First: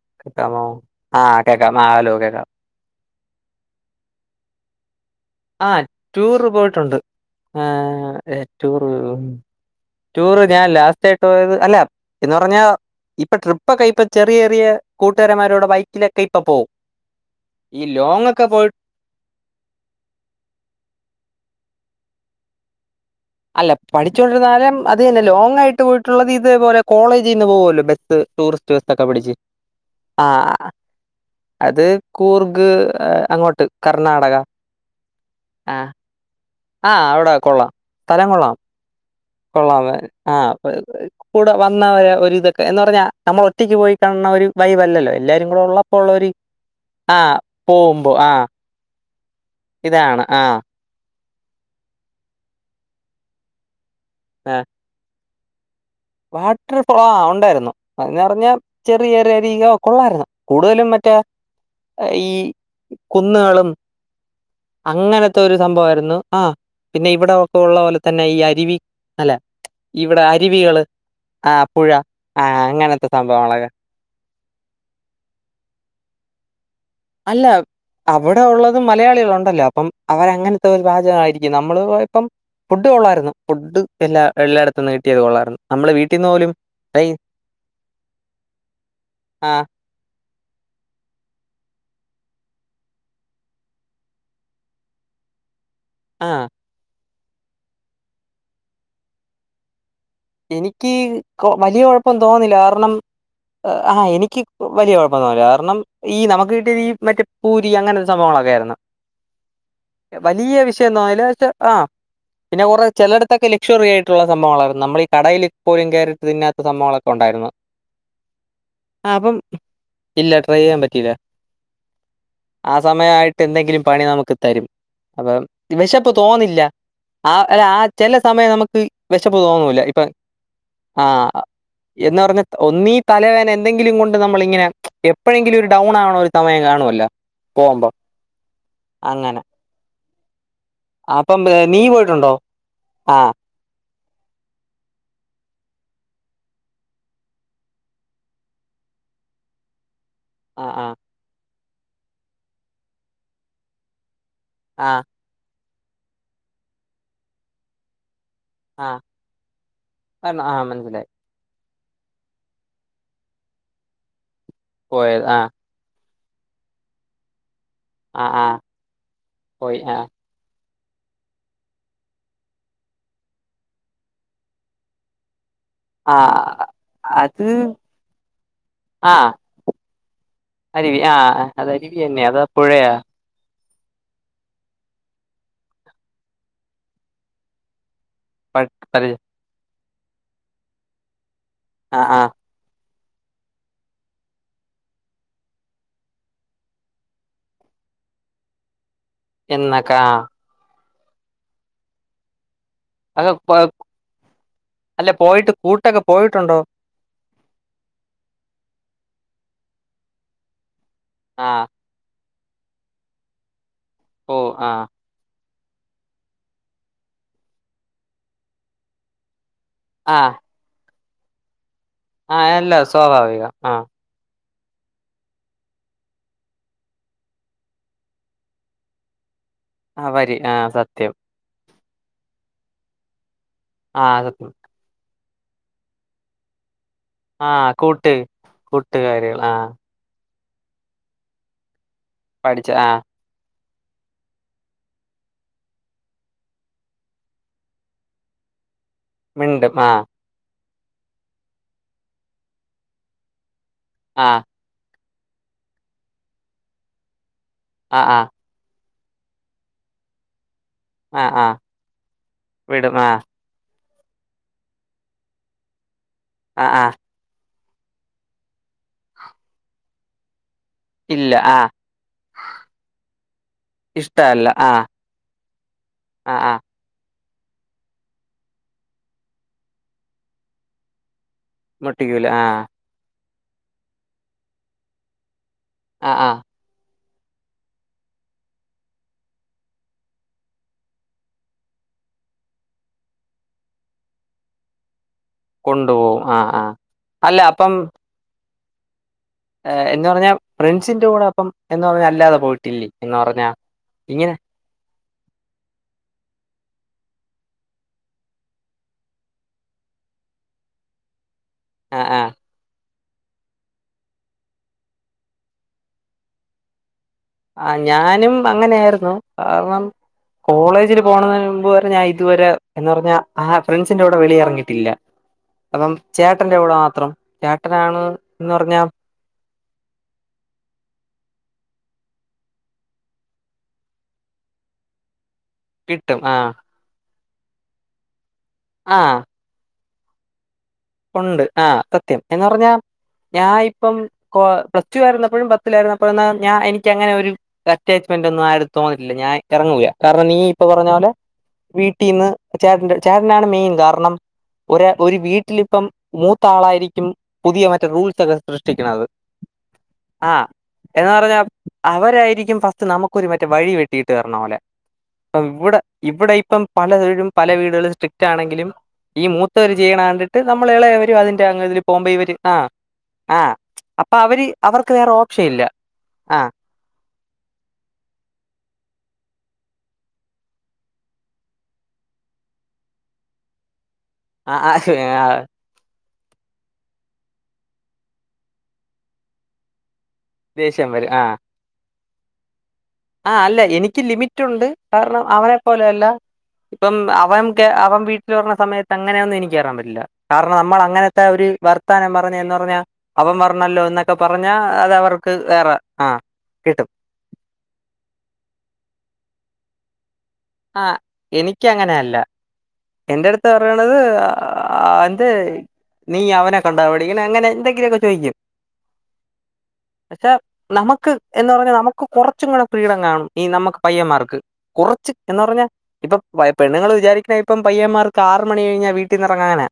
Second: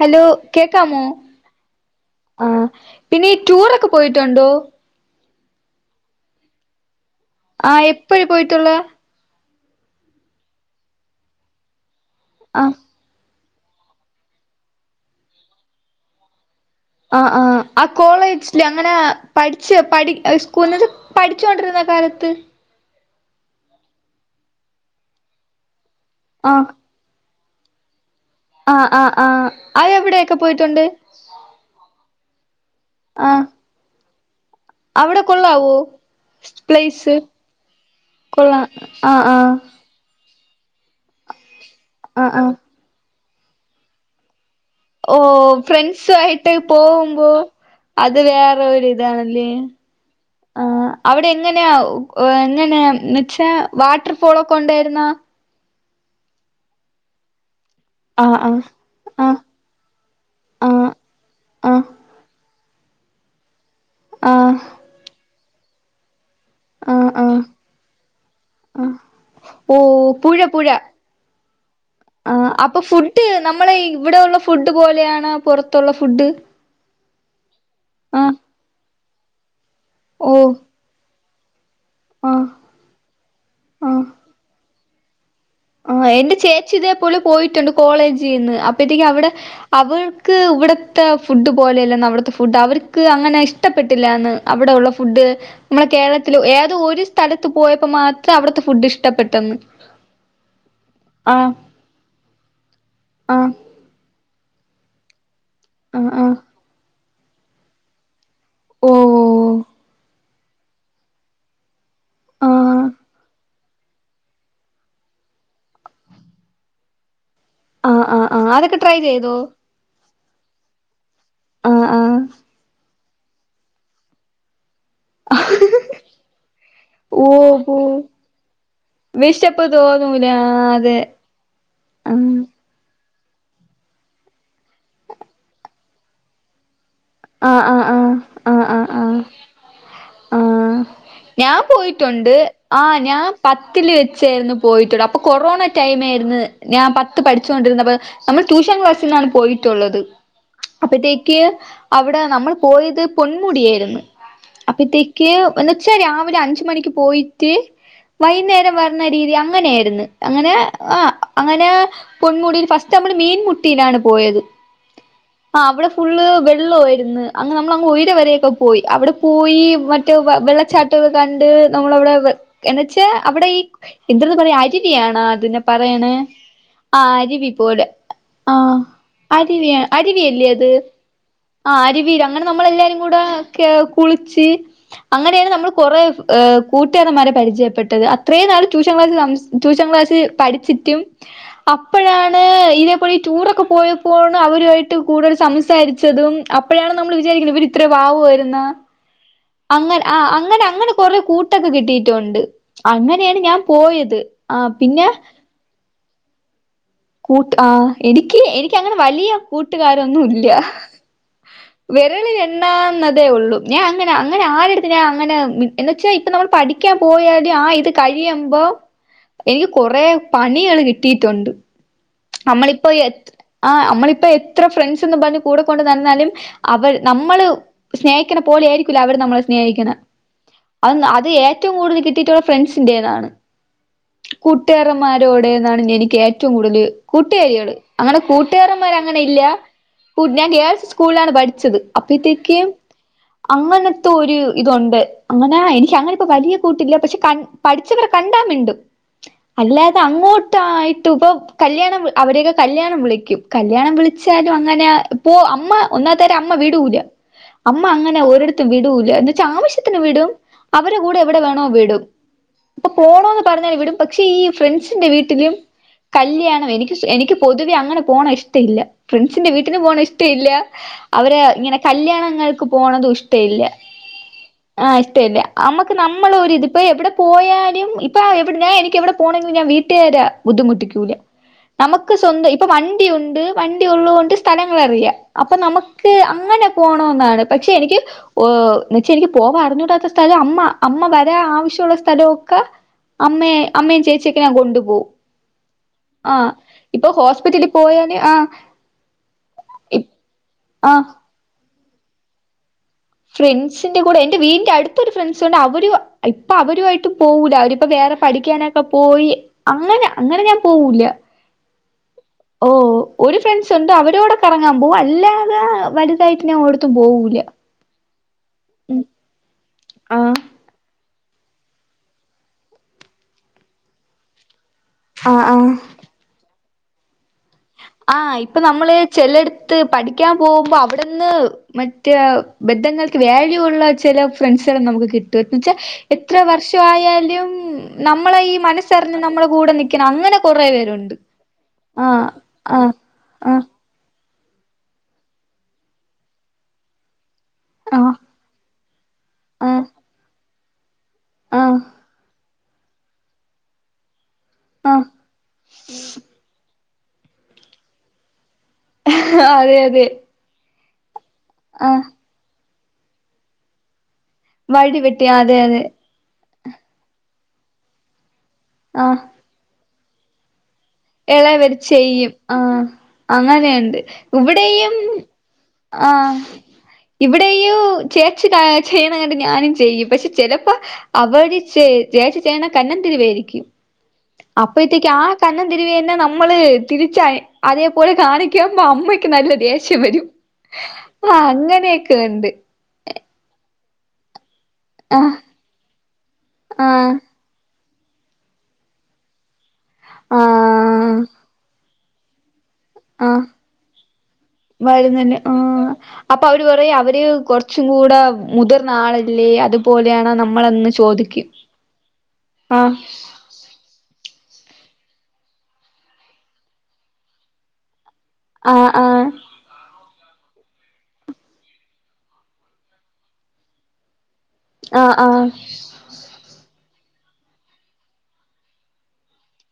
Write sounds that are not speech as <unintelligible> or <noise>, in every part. Hello കേക്കാമോ ആഹ് കേക്കാം ആ ഹലോ കേക്കാം ആ പിന്നെ ടൂറൊക്കെ പോയിട്ടുണ്ടോ ആഹ് ടൂറ് പോയിട്ടുണ്ട് ആ ആഹ് എപ്പഴ് പോയിട്ടുള്ളെ റ്റൂറ് ടൂറ് ഞാൻ ലാസ്റ്റയിട്ട് അല്ല എന്ന് ആ പറഞ്ഞാ ഇപ്പൊ ട്രിപ്പ് ഇപ്പൊക്ക ഇപ്പ ചെറിയ ചെറിയ കൂട്ടുകാരന്മാരോടെ ബൈക്കിലൊക്കെ ഇപ്പ പോവും ആഹ് ആഹ് ആ ഈ ലോങ് ഒക്കെ കോളേജില് പോയി അങ്ങനെ പഠിച്ച് പഠ സ്‌കൂളിന്ന് പഠിച്ചോണ്ടിരുന്ന കാലത്ത് അല്ല പഠിച്ചുകൊണ്ടിരുന്നാലും അത് തന്നെ ലോങ് ആയിട്ട് പോയിട്ടുള്ളത് ആ ഇത്പോലെ കോളേജിന്ന് പോവല്ലോ ബസ്സിന് ടൂറിസ്റ്റ് ആ ആ ബസ്സൊക്കെ ആ പിഠിച്ച് അത് ആ എവിടെയൊക്കെ പോയിട്ടുണ്ട് അത് കൂർഗ് ആ അങ്ങോട്ട് കർണാടക അവിടെ കൊള്ളാവോ ആഹ് ആഹ് പ്ലേസ് അവിടെ കൊള്ളാം സ്ഥലം കൊള്ളാം ആ ആ കൊള്ളാമേ ആ കൂടെ വന്നവരെ ആ ആ ഒരിതൊക്കെ എന്ന് പറഞ്ഞാ നമ്മൾ ഒറ്റക്ക് പോയി കാണണ ഒരു വൈബല്ലല്ലോ ഓ എല്ലാരും കൂടെ ഉള്ളപ്പോ ഉള്ള ഒരു ഫ്രണ്ട്സായിട്ട് ആ പോകുമ്പോ പോകുമ്പോ അത് ആ വേറെ ഒരുരിതാണല്ലേ ഇതാണ് ആ ആ അവിടെ എങ്ങനെയാ എങ്ങനെയാ എന്നച്ചാ വാട്ടർ ഫോളൊക്കെ ഉണ്ടായിരുന്നോ വാട്ടർ പു ഉണ്ടായിരുന്നു അ ആഹ് പറഞ്ഞാൽ ചെറിയ ചെറിയ ആഹ് അരിക ഒക്കെ കൊള്ളായിരുന്നു കൂടുതലും ആഹ് മറ്റേ ആഹ് ആഹ് ഈ കുന്നുകളും ആഹ് അങ്ങനത്തെ ഒരു സംഭവമായിരുന്നു ആഹ് ആഹ് പിന്നെ ഇവിടെ ആഹ് ഒക്കെ ഉള്ള പോലെ തന്നെ ഈ അരുവി ആഹ് അല്ല ഓഹ് ഇവിടെ പുഴ പുഴ അരുവികള് ആ പുഴ ആ ആഹ് അപ്പ അങ്ങനത്തെ ഫുഡ് സംഭവങ്ങളൊക്കെ നമ്മളെ ഇവിടൊള്ള ഫുഡ് പോലെയാണോ പൊറത്തുള്ള ഫുഡ്? അല്ല ആഹ് അവടെ ഒള്ളതും മലയാളികളൊണ്ടല്ലോ അപ്പം ഓഹ് അവരങ്ങനത്തൊര് പാചകായിരിക്കും നമ്മള് ഇപ്പം ആഹ് ഫുഡ് കൊള്ളാരുന്നു ഫുഡ് ആഹ് എല്ലാ എല്ലാടത്തന്നും കിട്ടിയത് കൊള്ളാരുന്നു. ആഹ് എന്റെ ചേച്ചി ഇതേ പോലെ പോയിട്ടുണ്ട് കോളേജിന്ന് അപ്പഴ്ത്തേക്ക് അവടെ ആഹ്, അവ് ക്ക് ഇവട്ത്തെ ഫുഡ് പോലെയല്ലന്ന് അവിടുത്തെ ഫുഡ് അവ് ര്ക്ക് അങ്ങനെ ഇഷ്ടപ്പെട്ടില്ലാന്ന് അവിടെയൊള്ള ഫുഡ്. മ്മളെ കേരളത്തിലു ആഹ്. ഏതോ ഒര് സ്ഥലത്ത് പോയപ്പോ മാത്രം അവിടുത്തെ ഫുഡ് ഇഷ്ടപ്പെട്ടന്ന്. എനിക്ക് വലിയ കൊഴപ്പം തോന്നില്ല കാരണം ആഹ് ആഹ് എനിക്ക് വലിയ കൊഴപ്പൊന്നുല്ല കാരണം ആഹ് ഈ ആഹ് നമക്ക് കിട്ടിയ ഈ മറ്റേ പൂരി അങ്ങനത്തെ സംഭവങ്ങളാ. <unintelligible> ഓഹ് വലിയ വിഷയൊന്നു ആയില <unintelligible> ആഹ് പിന്നെ ആഹ് കൊറേ ചെലെടത്തക്കെ ലക്ഷ്യറി ആയിട്ടുള്ള സംഭവങ്ങളായിരുന്നു നമ്മളീ കടയിലിപ്പൊഴും കേറിട്ട് തിന്നാത്ത സംഭവങ്ങളൊക്കെ ഒണ്ടായിരുന്നു ആഹ് ആഹ് ആഹ് അതൊക്കെ ട്രൈ ചെയ്തോ അപ്പം ഇല്ല ട്രൈ ചെയ്യാൻ പറ്റീല. ആഹ് ആഹ് സമയായിട്ടെന്തെങ്കിലും പണി നമുക്ക് തരും. അപ്പം വെശപ്പ് തോന്നില്ല ആ ഓഹ് അല്ല പോ ആ ചെല സമയം നമുക്ക് വെശപ്പ് വിശപ്പ് തോന്നൂല ഇപ്പ് പ്പം ആഹ് അതെ ആഹ് ആഹ് എന്നാറഞ്ഞെ ഒന്നീ തലവേന എന്തെങ്കിലും കൊണ്ട് നമ്മളിങ്ങനെ എപ്പഴെങ്കിലും ഒരു ഡൗൺ ആവണരു സമയം കാണുവല്ലോ. ആഹ് ആഹ് ആഹ് ആഹ് ആഹ് അങ്ങനെ. ആഹ് ആഹ് അപ്പം ഞാൻ ഏ, നീ പോയിട്ടുണ്ടോ? പോയിറ്റൊണ്ട് ആഹ് ആ. ഞാം പത്തില് വെച്ചെരുന്നു പോയിട്ടുള്ള അപ്പ കൊറോണ ടൈമേരുന്ന് ഞാൻ പത്ത് പഠിച്ചുകൊണ്ടിരുന്നപ്പൊ. നമ്മള് ട്യൂഷൻ ക്ലാസ്സിന്നാണ് പോയിട്ടുള്ളത്. ആ ആ അപ്പത്തേക്ക് അവ്ടെ നമ്മള് പോയത് പൊന്മുടിയാര്ന്ന് ആ അപ്പത്തേ ക്ക് എന്ന്ച്ച രാവിലെ അഞ്ച് മണിക്ക് പോയിട്ട് വൈന്നേ രം ആ വര്ണ രീതി അങ്ങനെയാര്ന്ന് പറഞ്ഞോ. അങ്ങനേ ആ മനസ്സിലായി. ആഹ് അങ്ങന പൊൻമുടീല് ഫസ്റ്റമ്മള് മീൻമുട്ടീലാണ് പോയത്. പോയത് ആഹ് ആഹ് അവ്ടെ ഫുള്ള് വെള്ളൊവാര്ന്ന്. അങ്ങ് നമ്മളങ്ങ് ഉയിര് ആ ആ വരെയൊക്കെ പോയി അവിടെ പോയി മറ്റെ വെള്ളച്ചാ ട്ടൊക്ക കണ്ട് നമ്മളവിടെ എന്നച്ചാ അവ്ടെ ഈ എന്തെന്ന് പറയാ അരുവിയാണ് അതിനെ പറയ്ണേ ആ ആഹ് അത് അരിവി പോലെ ആഹ് അരിവിയ അരിവിയല്ലേ അത്? <unintelligible> ആഹ് ആഹ് അരിവീര് അങ്ങനെ നമ്മളെല്ലാരും കൂടേ ക്കെ കുളിച്ച് അങ്ങനെയാണ് നമ്മള് കൊറെ ഏഹ് കൂട്ടുകാരന്മാരെ പരിചയപ്പെട്ടത് അ ത്രേ നാള് പ- ട്യൂഷൻ ക്ലാസ്സി പരി- സം ട്യൂഷൻ ക്ലാസ്സി പഠിച്ചിറ്റും ആ ആ അപ്പഴാണ് ഇതേപോലെ ടൂറൊക്ക പോയപ്പോണ് അവരുവായിട്ട് കൂടുതൽ സംസാരി ച്ചതും അപ്പഴാണ് നമ്മള് വിചാരിക്ക്ണ ഇവര് ഇത്ര പാവുവായിരുന്ന്. എന്നൊക്കെ അങ്ങന ആ. ആഹ് അങ്ങനെ അങ്ങനെ കൊറേ കൂട്ടൊക്ക കിട്ടീട്ടുണ്ട്. അങ്ങനെയാണ് അത് ഞാൻ പോയത് ആഹ് പിന്നെ ട്ടൊക്ക പോയിട്ടുണ്ടോ? കൂട്ട് ആഹ് എനിക്ക് എനിക്കങ്ങനെ വലിയ കൂട്ടുകാരൊന്നു ഇല്ല. ആഹ് വെരളിലെണ്ണാവുന്നതേ ഉള്ളു ഞാൻ അങ്ങനെ ഓ അങ്ങനെ ആ ആരെടുത്ത് ഞാൻ അങ്ങനെ മി എന്നച്ചാ ഇപ്പ നമ്മള് പഠിക്കാൻ പോയാല് ആഹ് ഇത് കഴിയുമ്പോ എനിക്ക് കൊറേ ആ പ ണികള് കിട്ടീട്ടുണ്ട് ആ അല്ല അമ്മളിപ്പൊ എത്ര സ്വാഭാവികം ആ ആഹ് അമ്മളിപ്പ എ ത്ര ഫ്രണ്ട്സ്ന്ന് പറഞ്ഞ് കൂടെ കൊണ്ട് നടന്നാലും അവര് നമ്മള് സ്നേഹിക്ക്ണ പോലെ ആയിരിക്കൂല അവര് നമ്മളെ സ്നേഹിക്ക്ണ ആ വരി ആ അത് ന്ന സത്യം അത് ഏറ്റവും കൂടുതല് കിട്ടിട്ടുള്ള ഫ്രണ്ട്സിന്റേന്നാണ്. ആഹ് അത് സത്യാണ്. കൂട്ട്കാരമ്മാരോടേന്നാണ് എനിക്ക് ഏറ്റവും കൂട്തല് ആ കൂട്ട്കാരികള് കൂട്ട് അങ്ങനെ കൂട്ടുകാരമ്മാരങ്ങനെ കൂട്ടുകാരികൾ ഇല്ലാ ആ ഞാൻ ഗേൾസ് സ്കൂള്ലാണ് പഠിച്ചത് അപ്പത്തേക്ക് പഠിച്ച ആ അങ്ങനത്തൊര് ഇതുണ്ട് അങ്ങനെ എനിക്ക് അങ്ങനിപ്പൊ വലിയ കൂട്ടില്ല പക്ഷെ കൺ പഠിച്ചവർ കണ്ടാമിണ്ടും മിണ്ടും ആ അല്ലാതെ അങ്ങോട്ടായിട്ട് ഇപൊ കല്യാണം അവരെയൊക്കെ കല്ല്യാണം വിളിക്കും കല്യാണം ആ വിളിച്ചാലും അങ്ങനെ ഇപ്പോ അമ്മ ഒന്നാത്തയ്ന് അമ്മ വിടൂല അമ്മ ആ ആ അങ്ങനെ ഒരിടത്തും വിടൂല എന്നെച്ച ആവശ്യത്തിന് വിടും അവരെ കൂടെ ആ ആ എവിടെവേണോ വിടും ഇപ്പൊ വിടും ആ പോണോന്ന് പറഞ്ഞാല് വിടും പക്ഷേ ഈ ഫ്രണ്ട്സിന്റെ വീട്ടിലും ആ കല്യാണം ആ എനിക്ക് എനിക്ക് പൊതുവെ അങ്ങനെ പോണ ഇഷ്ട ഇല്ല ഫ്രണ്ട്സിന്റെ വീട്ടിന് പോണ ഇഷ്ട ഇല്ല ഇല്ല അവരെ ആ ഇങ്ങനെ കല്യാണങ്ങൾക്ക് പോണതു ഇഷ്ട ഇല്ല ഇഷ്ടല്ല ആ ആഹ് ഇഷ്ട്ട ഇല്ല നമ്മക്ക് ആ ആ നമ്മളൊരിത് ഇപ്പ എവിടെ പോയാലും ഇപ്പ എവിടെ ഞാൻ എനിക്ക് എവിടെ പോണെങ്കിലും ഞാൻ വീട്ട്കാരെ ബുദ്ധിമുട്ടിക്കൂല നമുക്ക് മുട്ടിക്കൂല ആ സ്വന്തം ഇപ്പൊ വണ്ടിയുണ്ട് വണ്ടിയുള്ളകൊണ്ട് സ്ഥലങ്ങളറിയ അപ്പൊ നമ ആ ക്ക് ആ അങ്ങനെ പോണോന്നാണ് പക്ഷെ എനിക്ക് ഓഹ് എന്നെച്ച എനിക്ക് പോവാൻ അറിഞ്ഞൂടാത്ത സ്ഥലം അമ്മ അമ്മ വരാ ആവശ്യുള്ള സ്ഥലൊ ഒക്ക അമ്മേ അമ്മേം ചേച്ചിയൊക്കെ ഞാൻ കൊണ്ടു പോവും കൊണ്ടോ ആഹ് ഇപ്പൊ ഹോസ്പിറ്റലി പോയാല് ആഹ് ഏഹ് എന്ന്പറഞ്ഞാ ആഹ് ഫ്രണ്ട്സിന്റെ കൂടപ്പം എന്ന് പറഞ്ഞല്ലാതെ പോയിട്ടില്ലേ എന്ന് പറഞ്ഞാ ഫ്രണ്ട്സിന്റെ കൂടെ ഇങ്ങനെ എന്റെ വീടിന്റട് ഇപ്പൊരു ഫ്രണ്ട്സ്ണ്ട് അവര് ഇപ്പൊ അവരുആയിട്ട് പോവൂല അവരിപ്പൊ വേറെ പഠിക്കാനൊക്കെ പോയി അങ്ങനെ അങ്ങനെ ഞാൻ പോവൂല ആഹ് ആഹ് ഓ ഒരു ഫ്രണ്ട്സുണ്ട് അവരൂടെ കറങ്ങാൻ പോകും അല്ലാതെ വലുതായിട്ട് ഞാൻ ഒരേടത്തും പോവൂല ആഹ് ഞാനും ഉം അങ്ങനെയായിരുന്നു കാരണം ആഹ് കോളേജില് പോണതിന് മുമ്പ് വരെ ഞാൻ ഇതുവരെ എന്ന് പറഞ്ഞ ആ ഫ്രണ്ട്സിന്റെ കൂടെ വെളിയെറങ്ങീട്ടില്ല ആഹ് ആഹ് അപ്പം ചേട്ടന്റെ കൂടെ മാത്രം ചേട്ടനാണ് ആഹ് എന്ന് ഇപ്പൊ പറഞ്ഞാ നമ്മള് ചെലെടുത്ത് പഠിക്കാൻ പോകുമ്പൊ അവിടന്ന് മറ്റേ ബന്ധങ്ങൾക്ക് വാല്യൂ ഉള്ള ചെല ഫ്രണ്ട്സ്കളും നമുക്ക് കി ട്ടു എന്നെച്ചാ കിട്ടും എത്ര ആഹ് വർഷവായാലും നമ്മളെ ഈ ആഹ് മനസ്സറിഞ്ഞ് നമ്മളെ കൂടെ നി ക്ക്ണ അങ്ങനെ കുറേ പേരുണ്ട് ഉണ്ട് ആഹ് സത്യം എന്നറഞ്ഞാ ആഹ് ഞാഇപ്പം കോ പ്ലസ് ടു ആയിരുന്നപ്പഴും പത്തിലായിരുന്നപ്പഴും ഞാൻ എനിക്കങ്ങനൊരു ആഹ് അറ്റാച്ച്മെന്റൊന്നും ആരെത്തോന്നിട്ടില്ല ഞാൻ ആഹ് എറങ്ങൂല കാരണം നീ ഇപ്പ പറഞ്ഞപോലെ ആഹ് വീട്ടിന്ന് ചേട്ടന്റെ ചേട്ടനാണ് മെയിൻ കാരണം ഒര് ആഹ് ഒരു വീട്ടിലിപ്പം മൂത്താ ളായിരിക്കും പുതിയ മറ്റെ റൂൾസൊക്കെ സൃഷ്ടിക്ക്ണത് അതെ അതെ ആഹ് എന്ന് പറഞ്ഞാ ആഹ് അവരായിരിക്കും ഫസ്റ്റ് നമുക്കൊരു മറ്റെ വഴി വെട്ടിയിട്ട് തര്ണപോലെ വടി വെട്ടി അതെ ഇവിടെ അതെ ഇവിടെയിപ്പം പലതെഴും പല വീടുകളും സ്ട്രിക്റ്റാണെങ്കിലും ആഹ് ഈ മൂ ത്തവര് ചെയ്യ്ണകണ്ടിട്ട് നമ്മളെഎളയവരും എളയവര് ചെയ്യും ആഹ് ആഹ് അങ്ങനെയ്ണ്ട് അപ്പൊ അവര് അവർക്ക് ഇവിടെയും വേറെ ഓപ്ഷൻ ഇല്ല ആഹ് ഇവിടെയും ചേച്ചി ചെയ്യ്ണ കണ്ട് ഞാനും ചെയ്യും പക്ഷെ ചെലപ്പൊ അവര് ചെ ചേച്ചി ചെയ്യ്ണ കന്നന്തിരിവായിരിക്കും അപ്പഴത്തേക്ക് ആ ആഹ് കന്ന ന്തിരിവെന്നെ നമ്മള് തിരിച്ച് അതേപോലെ കാണിക്ക്മ്പൊ അമ്മക്ക് നല്ല ദേഷ്യം വരും ദേഷ്യം വരും അങ്ങനെയൊക്ക്ണ്ട് ആ അല്ല എനിക്ക് ലിമിറ്റ് ഉണ്ട് കാരണം ആഹ് അവന നെ പോലെ അല്ല ഇപ്പം ആഹ് അവൻ അവൻ വീട്ടിൽ വര്ന്ന സമയത്ത് അങ്ങനെയൊന്നും എനികേറാൻ പറ്റ ത്തില്ല കാരണം നമ്മൾ ആഹ് അങ്ങനത്തെ ഒരു വർത്താനം പറഞ്ഞ ന്ന് പറഞ്ഞാ അവൻ ആഹ് പറഞ്ഞല്ലോ എന്നൊക്കെ പറഞ്ഞാൽ അത് അവർക്ക് വരുന്നുണ്ട് വേറെ ആ കിട്ടും ടൂ കൊറച്ചും കൂടെ മുതിർന്ന ആളല്ലേ അതുപോലെയാണോ നമ്മ നമ്മളന്ന് ആഹ് ചോദിക്കും ആഹ് തറിയണത് ആ ആ എന്ത് നീ അവനെ കണ്ട പടിക്കനെ അങ്ങനെ എന്തെങ്കിലൊക്കെ ചോയിക്കും ആഹ് ആഹ് പക്ഷെ നമുക്ക് എന്ന് പറഞ്ഞാ നമുക്ക് കുറച്ചും കൂടെ ഫ്രീഡം കാണും ഈ നമ്മക്ക് പയ്യന്മാർക്ക് കൊറച്ച് ആഹ് ആഹ് ഇപ്പൊ പെണ്ണങ്ങൾ വിചാരിക്കണ ഇപ്പം പയ്യന്മാർക്ക് ആറ് മണി കഴിഞ്ഞാ വീട്ടിൽന്ന് ഇറങ്ങ അങ്ങനെ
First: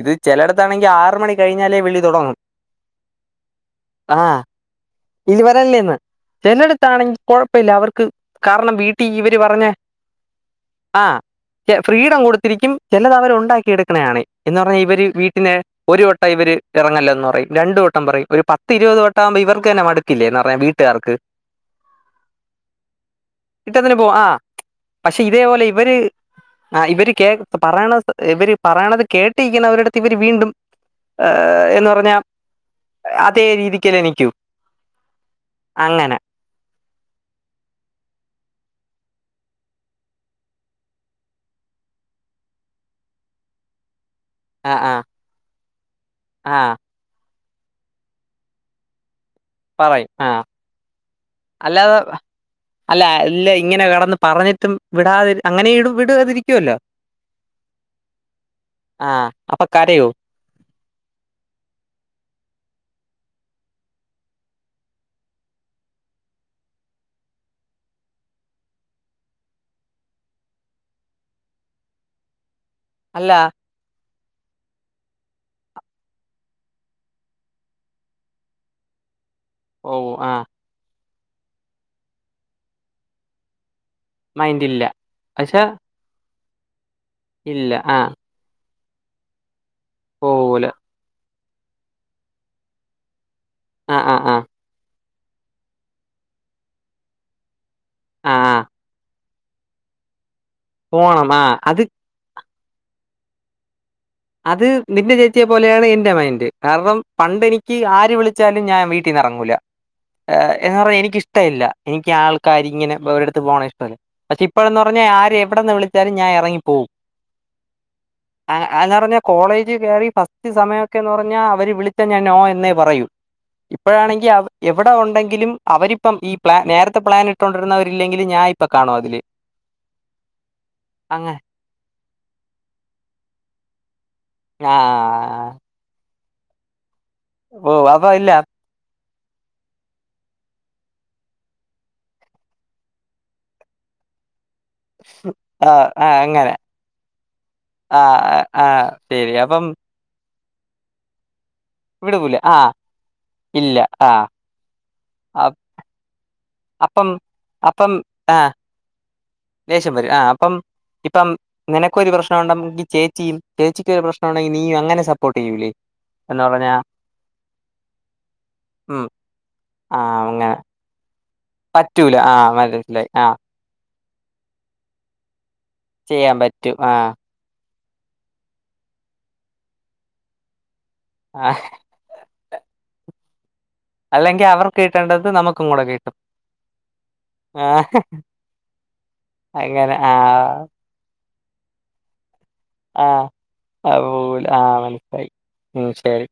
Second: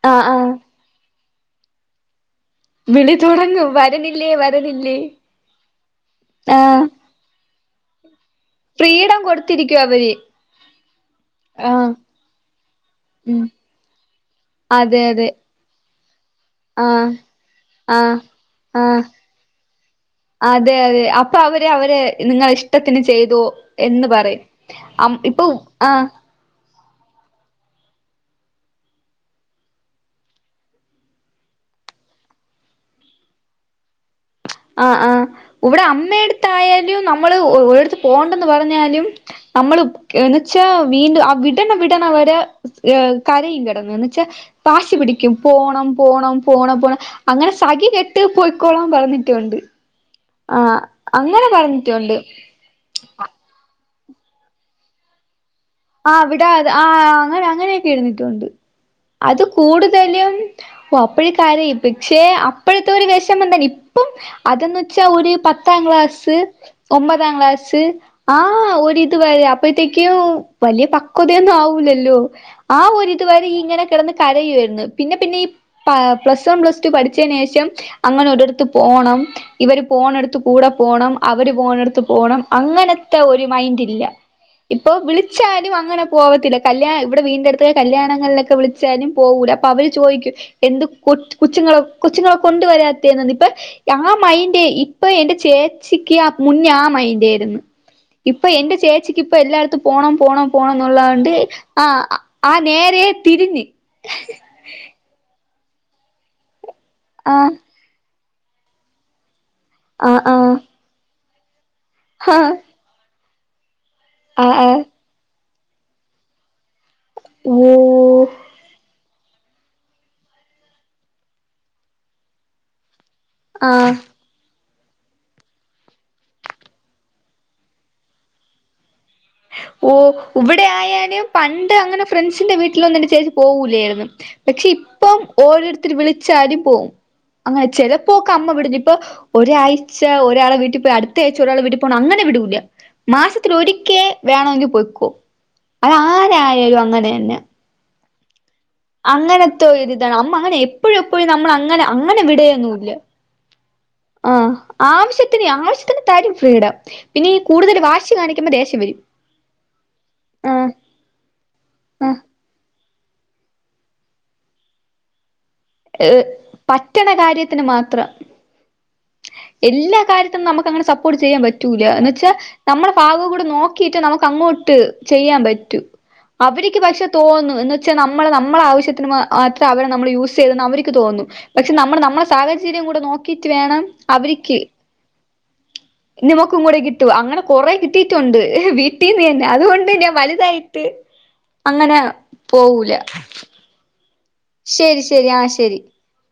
ഇത് ആഹ് ആഹ് ചിലയിടത്താണെങ്കി ആറ് മണി കഴിഞ്ഞാലേ വിളി തുടങ്ങും വിളി തുടങ്ങും വരണില്ലേ ആഹ് വരണില്ലേ ഇയ്യ് വരല്ലേന്ന് ആഹ് ചിലടുത്താണെങ്കി കൊഴപ്പല്ല അവർക്ക് കാരണം വീട്ടിൽ ഫ്രീഡം ഇവര് പറഞ്ഞ കൊടുത്തിരിക്കും അവര് ആഹ് ഫ്രീഡം കൊടുത്തിരിക്കും ചിലത് അവർ ഉം ഉണ്ടാക്കി എടുക്കണാണ് എന്ന് പറഞ്ഞാൽ അതെ ഇവര് അതെ വീട്ട്ല് ഒരു വട്ടം ഇവര് ആഹ് ഇറങ്ങല്ലന്ന് പറയും രണ്ടുവട്ടം ആഹ് പറയും ഒരു പത്തിരുപത് ആഹ് വട്ടാഉമ്പോ ഇവർക്കന്നെ മടുക്കില്ലേ എന്ന് പറയാൻ വീട്ടുകാർക്ക് അപ്പ അവര് അവരെ നിങ്ങ ഇഷ്ടത്തിന് ചെയ്തോ ഇട്ടതിന് എന്ന് പോ ആ പറയും അം പക്ഷെ ഇപ്പൊ ഇതേപോലെ ഇവര് ആഹ് ആഹ് ഇവര് കേ പറയണ ഇവര് പറയണത് കേട്ടിരിക്കനവരുടുത്ത് ഇവര് വീണ്ടും ഏഹ് എന്ന് പറഞ്ഞ അതേ രീതിക്കന്നെ നിക്കു ആഹ് ആഹ് ഇവടെ അമ്മെടുത്ത് ആയാലും നമ്മള് ഒ ഒരുടത്ത് പോണ്ടെന്ന് പറഞ്ഞാലും നമ്മള് കെന്ന്ച്ചാ വീണ്ടും വിടണ വിടണ വരെ ഏഹ് കരയും കിടന്ന് എന്ന്ച്ചാ ആ ആ പാശി പിടിക്കും പോണം പോണം ആ പോണം പോണം അങ്ങനെ സഖി കെട്ട് പോയ്ക്കോളാൻ പറയും ട്ടൊണ്ട് പറയും ആഹ് അല്ലാതെ പറഞ്ഞിട്ടുണ്ട് അല്ല അല്ല ഇങ്ങനെ കിടന്ന് പറഞ്ഞിട്ടും വിടാതി അങ്ങനെയിടും ആ അവിട ആ അങ്ങനെ അങ്ങനെയൊക്കെ ഇടുന്നിട്ടുണ്ട് ആഹ് അത് അപ്പൊ കരയോ കൂടുതലും ഓ അപ്പയെ കരയും പക്ഷെ അപ്പോഴത്തെ ഒരു വെഷമം തന്നെ ഇപ്പം അതന്ന് വെച്ചാ ഒരു പത്താം ക്ലാസ് ഒമ്പതാം ക്ലാസ് ആഹ് ഒരു ഇതു വരെ അപ്പത്തേക്കും വല്യ പക്വതയൊന്നും ആവൂല്ലല്ലോ ആ അല്ല ഒരിതുവരെ ഇങ്ങനെ കിടന്ന് കരയായിരുന്നു പിന്നെ പിന്നെ ഈ പ പ്ലസ് വൺ പ്ലസ് ടു പഠിച്ചയ്നേഷം അങ്ങനെ ഒരിടത്ത് പോണം ഇവര് ഓ പോണെടുത്ത് ആഹ് കൂടെ പോണം അവര് പോണെടുത്ത് പോണം അങ്ങനത്തെ ഒരു മൈൻഡ് ഇല്ല മൈൻഡ് ഇല്ല പക്ഷെ ച്ചാലും അങ്ങനെ പോവത്തില്ല കല്യാണം ഇവിടെ വീടിൻ്റെടുത്ത് ഇല്ല ആഹ് കല്യാണങ്ങളിലൊക്കെ വിളി ച്ചാലും പോവുല അപ്പൊ അവര് ചോയിക്കും പോവൂല എന്ത് കുത്ത് കൊച്ചുങ്ങളെ കൊച്ചുങ്ങളെ കൊണ്ടുവരാത്തന്ന് ഇപ്പൊ ആഹ് ഞങ്ങള് ആഹ് ആഹ് മൈൻഡേ ഇ ഇപ്പൊ എന്റെ ചേച്ചിക്ക് ആ മുന്ന ആ മൈൻഡ് ആയിരുന്നു ആഹ് ഇപ്പൊ ആഹ് എന്റെ ചേച്ചിക്ക് ഇപ്പൊ എല്ലായിടത്തും പോണം പോണം പോണം പോണംന്നുള്ളാണ്ട് ആഹ് അത് ആ ആഹ് നേരെ തിരിഞ്ഞ് അത് നിന്റെ ചേച്ചിയെ പോലെയാണ് എൻറെ മൈൻഡ് കാരണം ആ പണ്ട് എനി ക്ക് ആര് വിളിച്ചാലും ഞാൻ വീട്ടീന്ന് ഇറങ്ങൂല ആ ആ എന്ന് പറഞ്ഞാ എനിക്കിഷ്ടല്ല എനിക്ക് ഹ ആൾക്കാരിങ്ങെനേ ഒരിടെത്ത് പോണഷ്ടല്ല പക്ഷെ ആ ആ ഇപ്പോഴന്ന് പറഞ്ഞാ ആരേം വടെന്ന് വിളിച്ചാലും ഞാനേറങ്ങിപ്പോവും ഉം ആഹ് ആല പർഞെ കോളേജ് കേറി ഫസ്റ്റ് സമയൊക്കെന്ന് പറഞ്ഞാ അവര് വിളിച്ചാ ഞാൻ നോ എന്നേ പറയൂ ആ ഇപ്പഴാണെങ്കി അവ് എവിടെ ഉണ്ടെങ്കിലും അവരിപ്പം ഈ പ്ലാൻ നേരത്തെ പ്ലാൻ ഇട്ടോണ്ടിരുന്നവരില്ലെങ്കില് ഞാനിപ്പൊ കാണുമതില് ഒഹ് ഇവിടെ ആയാല് പണ്ട് അങ്ങനെ ഫ്രണ്ട്സിന്റെ വീട്ടിലൊന്നും ചേച്ചി പോവൂലായിരുന്നു പക്ഷെ ആ ഇപ്പം ഓരോരുത്തർ വിളിച്ചാലും പോവും അങ്ങനെ ഓ അപ്പൊ ചെലപ്പോക്കെ ഇല്ല അമ്മ വിടില്ല ഇപ്പൊ ഒരാഴ്ച ഒരാളെ വീട്ടി പോയി അടുത്ത ആഴ്ച ഒരാൾെ വീട്ടി പോണെ അങ്ങനെ വിടൂല്ല മാസത്തില് ഒരിക്കെ വേണെങ്കി പോയ്ക്കോ ആ അത് ആരായാലും അങ്ങനെന്നെ ആഹ് അങ്ങനത്തോരിതാണ് അമ്മ അങ്ങനെത്തോര് താണ് അമ്മ അങ്ങനെ എപ്പഴും എപ്പഴും നമ്മൾ അങ്ങനെ അങ്ങനെ വിടൂല ആ വിടയൊന്നുല്ല ഇല്ല ആഹ് ആഹ് ആവശ്യത്തിന് ആവശ്യത്തിന് തരും ഫ്രീഡം. അപ്പം പിന്നെ ഈ കൂടുതല് വാശി കാണിക്കുമ്പോ ദേശം വെരും. ദേശ്യം വെരും ആഹ് അപ്പം ഇ പ്പം നിനക്കൊരു ആഹ് പ്രശ്നൊണ്ടെംങ്കി ചേച്ചി യിം ചേച്ചിക്കൊരു പ്രശ്നൊണ്ടെങ്കി നീയും അങ്ങനെ സപ്പോട്ടൊയ്യൂല്ലേ? ഏഹ് പറ്റണ കാര്യത്തിന് മാത്രം. ഉം ആ എല്ലാ കാര്യത്തും അങ്ങനെ നമക്കങ്ങനെ സപ്പോട്ട് ചെയ്യാൻ പറ്റൂല എന്നെച്ച ആ നമ്മളെ മനസ്സിലായി ആ ഭാഗം കൂടെനോ ക്കീട്ട് നമക്കങ്ങോട്ട് ചെയ്യാൻ പറ്റൂ ചെയ്യാൻ പറ്റും അവരിക്ക് ആ പക്ഷെ തോന്നും എന്ന് ച്ചാ നമ്മള് നമ്മളാവശ്യത്തിന് മാ മാത്ര അവരെ നമ്മള് യൂസെയ്തെന്ന് അവര്ക്ക് തോന്നും. ആ പക്ഷെ നമ്മള് നമ്മളെ സാഹ ചര്യം കൂടെ നോക്കിട്ട് വേണം അല്ലെങ്കിൽ അവരിക്ക് അവർക്ക് കിട്ടേണ്ടത് നമുക്കും കൂടെ കിട്ടും. നമ്മക്കും കൂടെ കിട്ടും അങ്ങനെ കൊറേ ആഹ് കിട്ടിയിട്ടുണ്ട്. വി ട്ടീനെന്നെഅതുകൊണ്ട് അങ്ങനെ ഞാൻ ആഹ് വല്തായിട്ട് അങ്ങനെ പോവൂല. അഹ് പോവൂല ആഹ് ശരി മനസ്സിലായി ശരി ആഹ് ശരി ഉം ശെരി.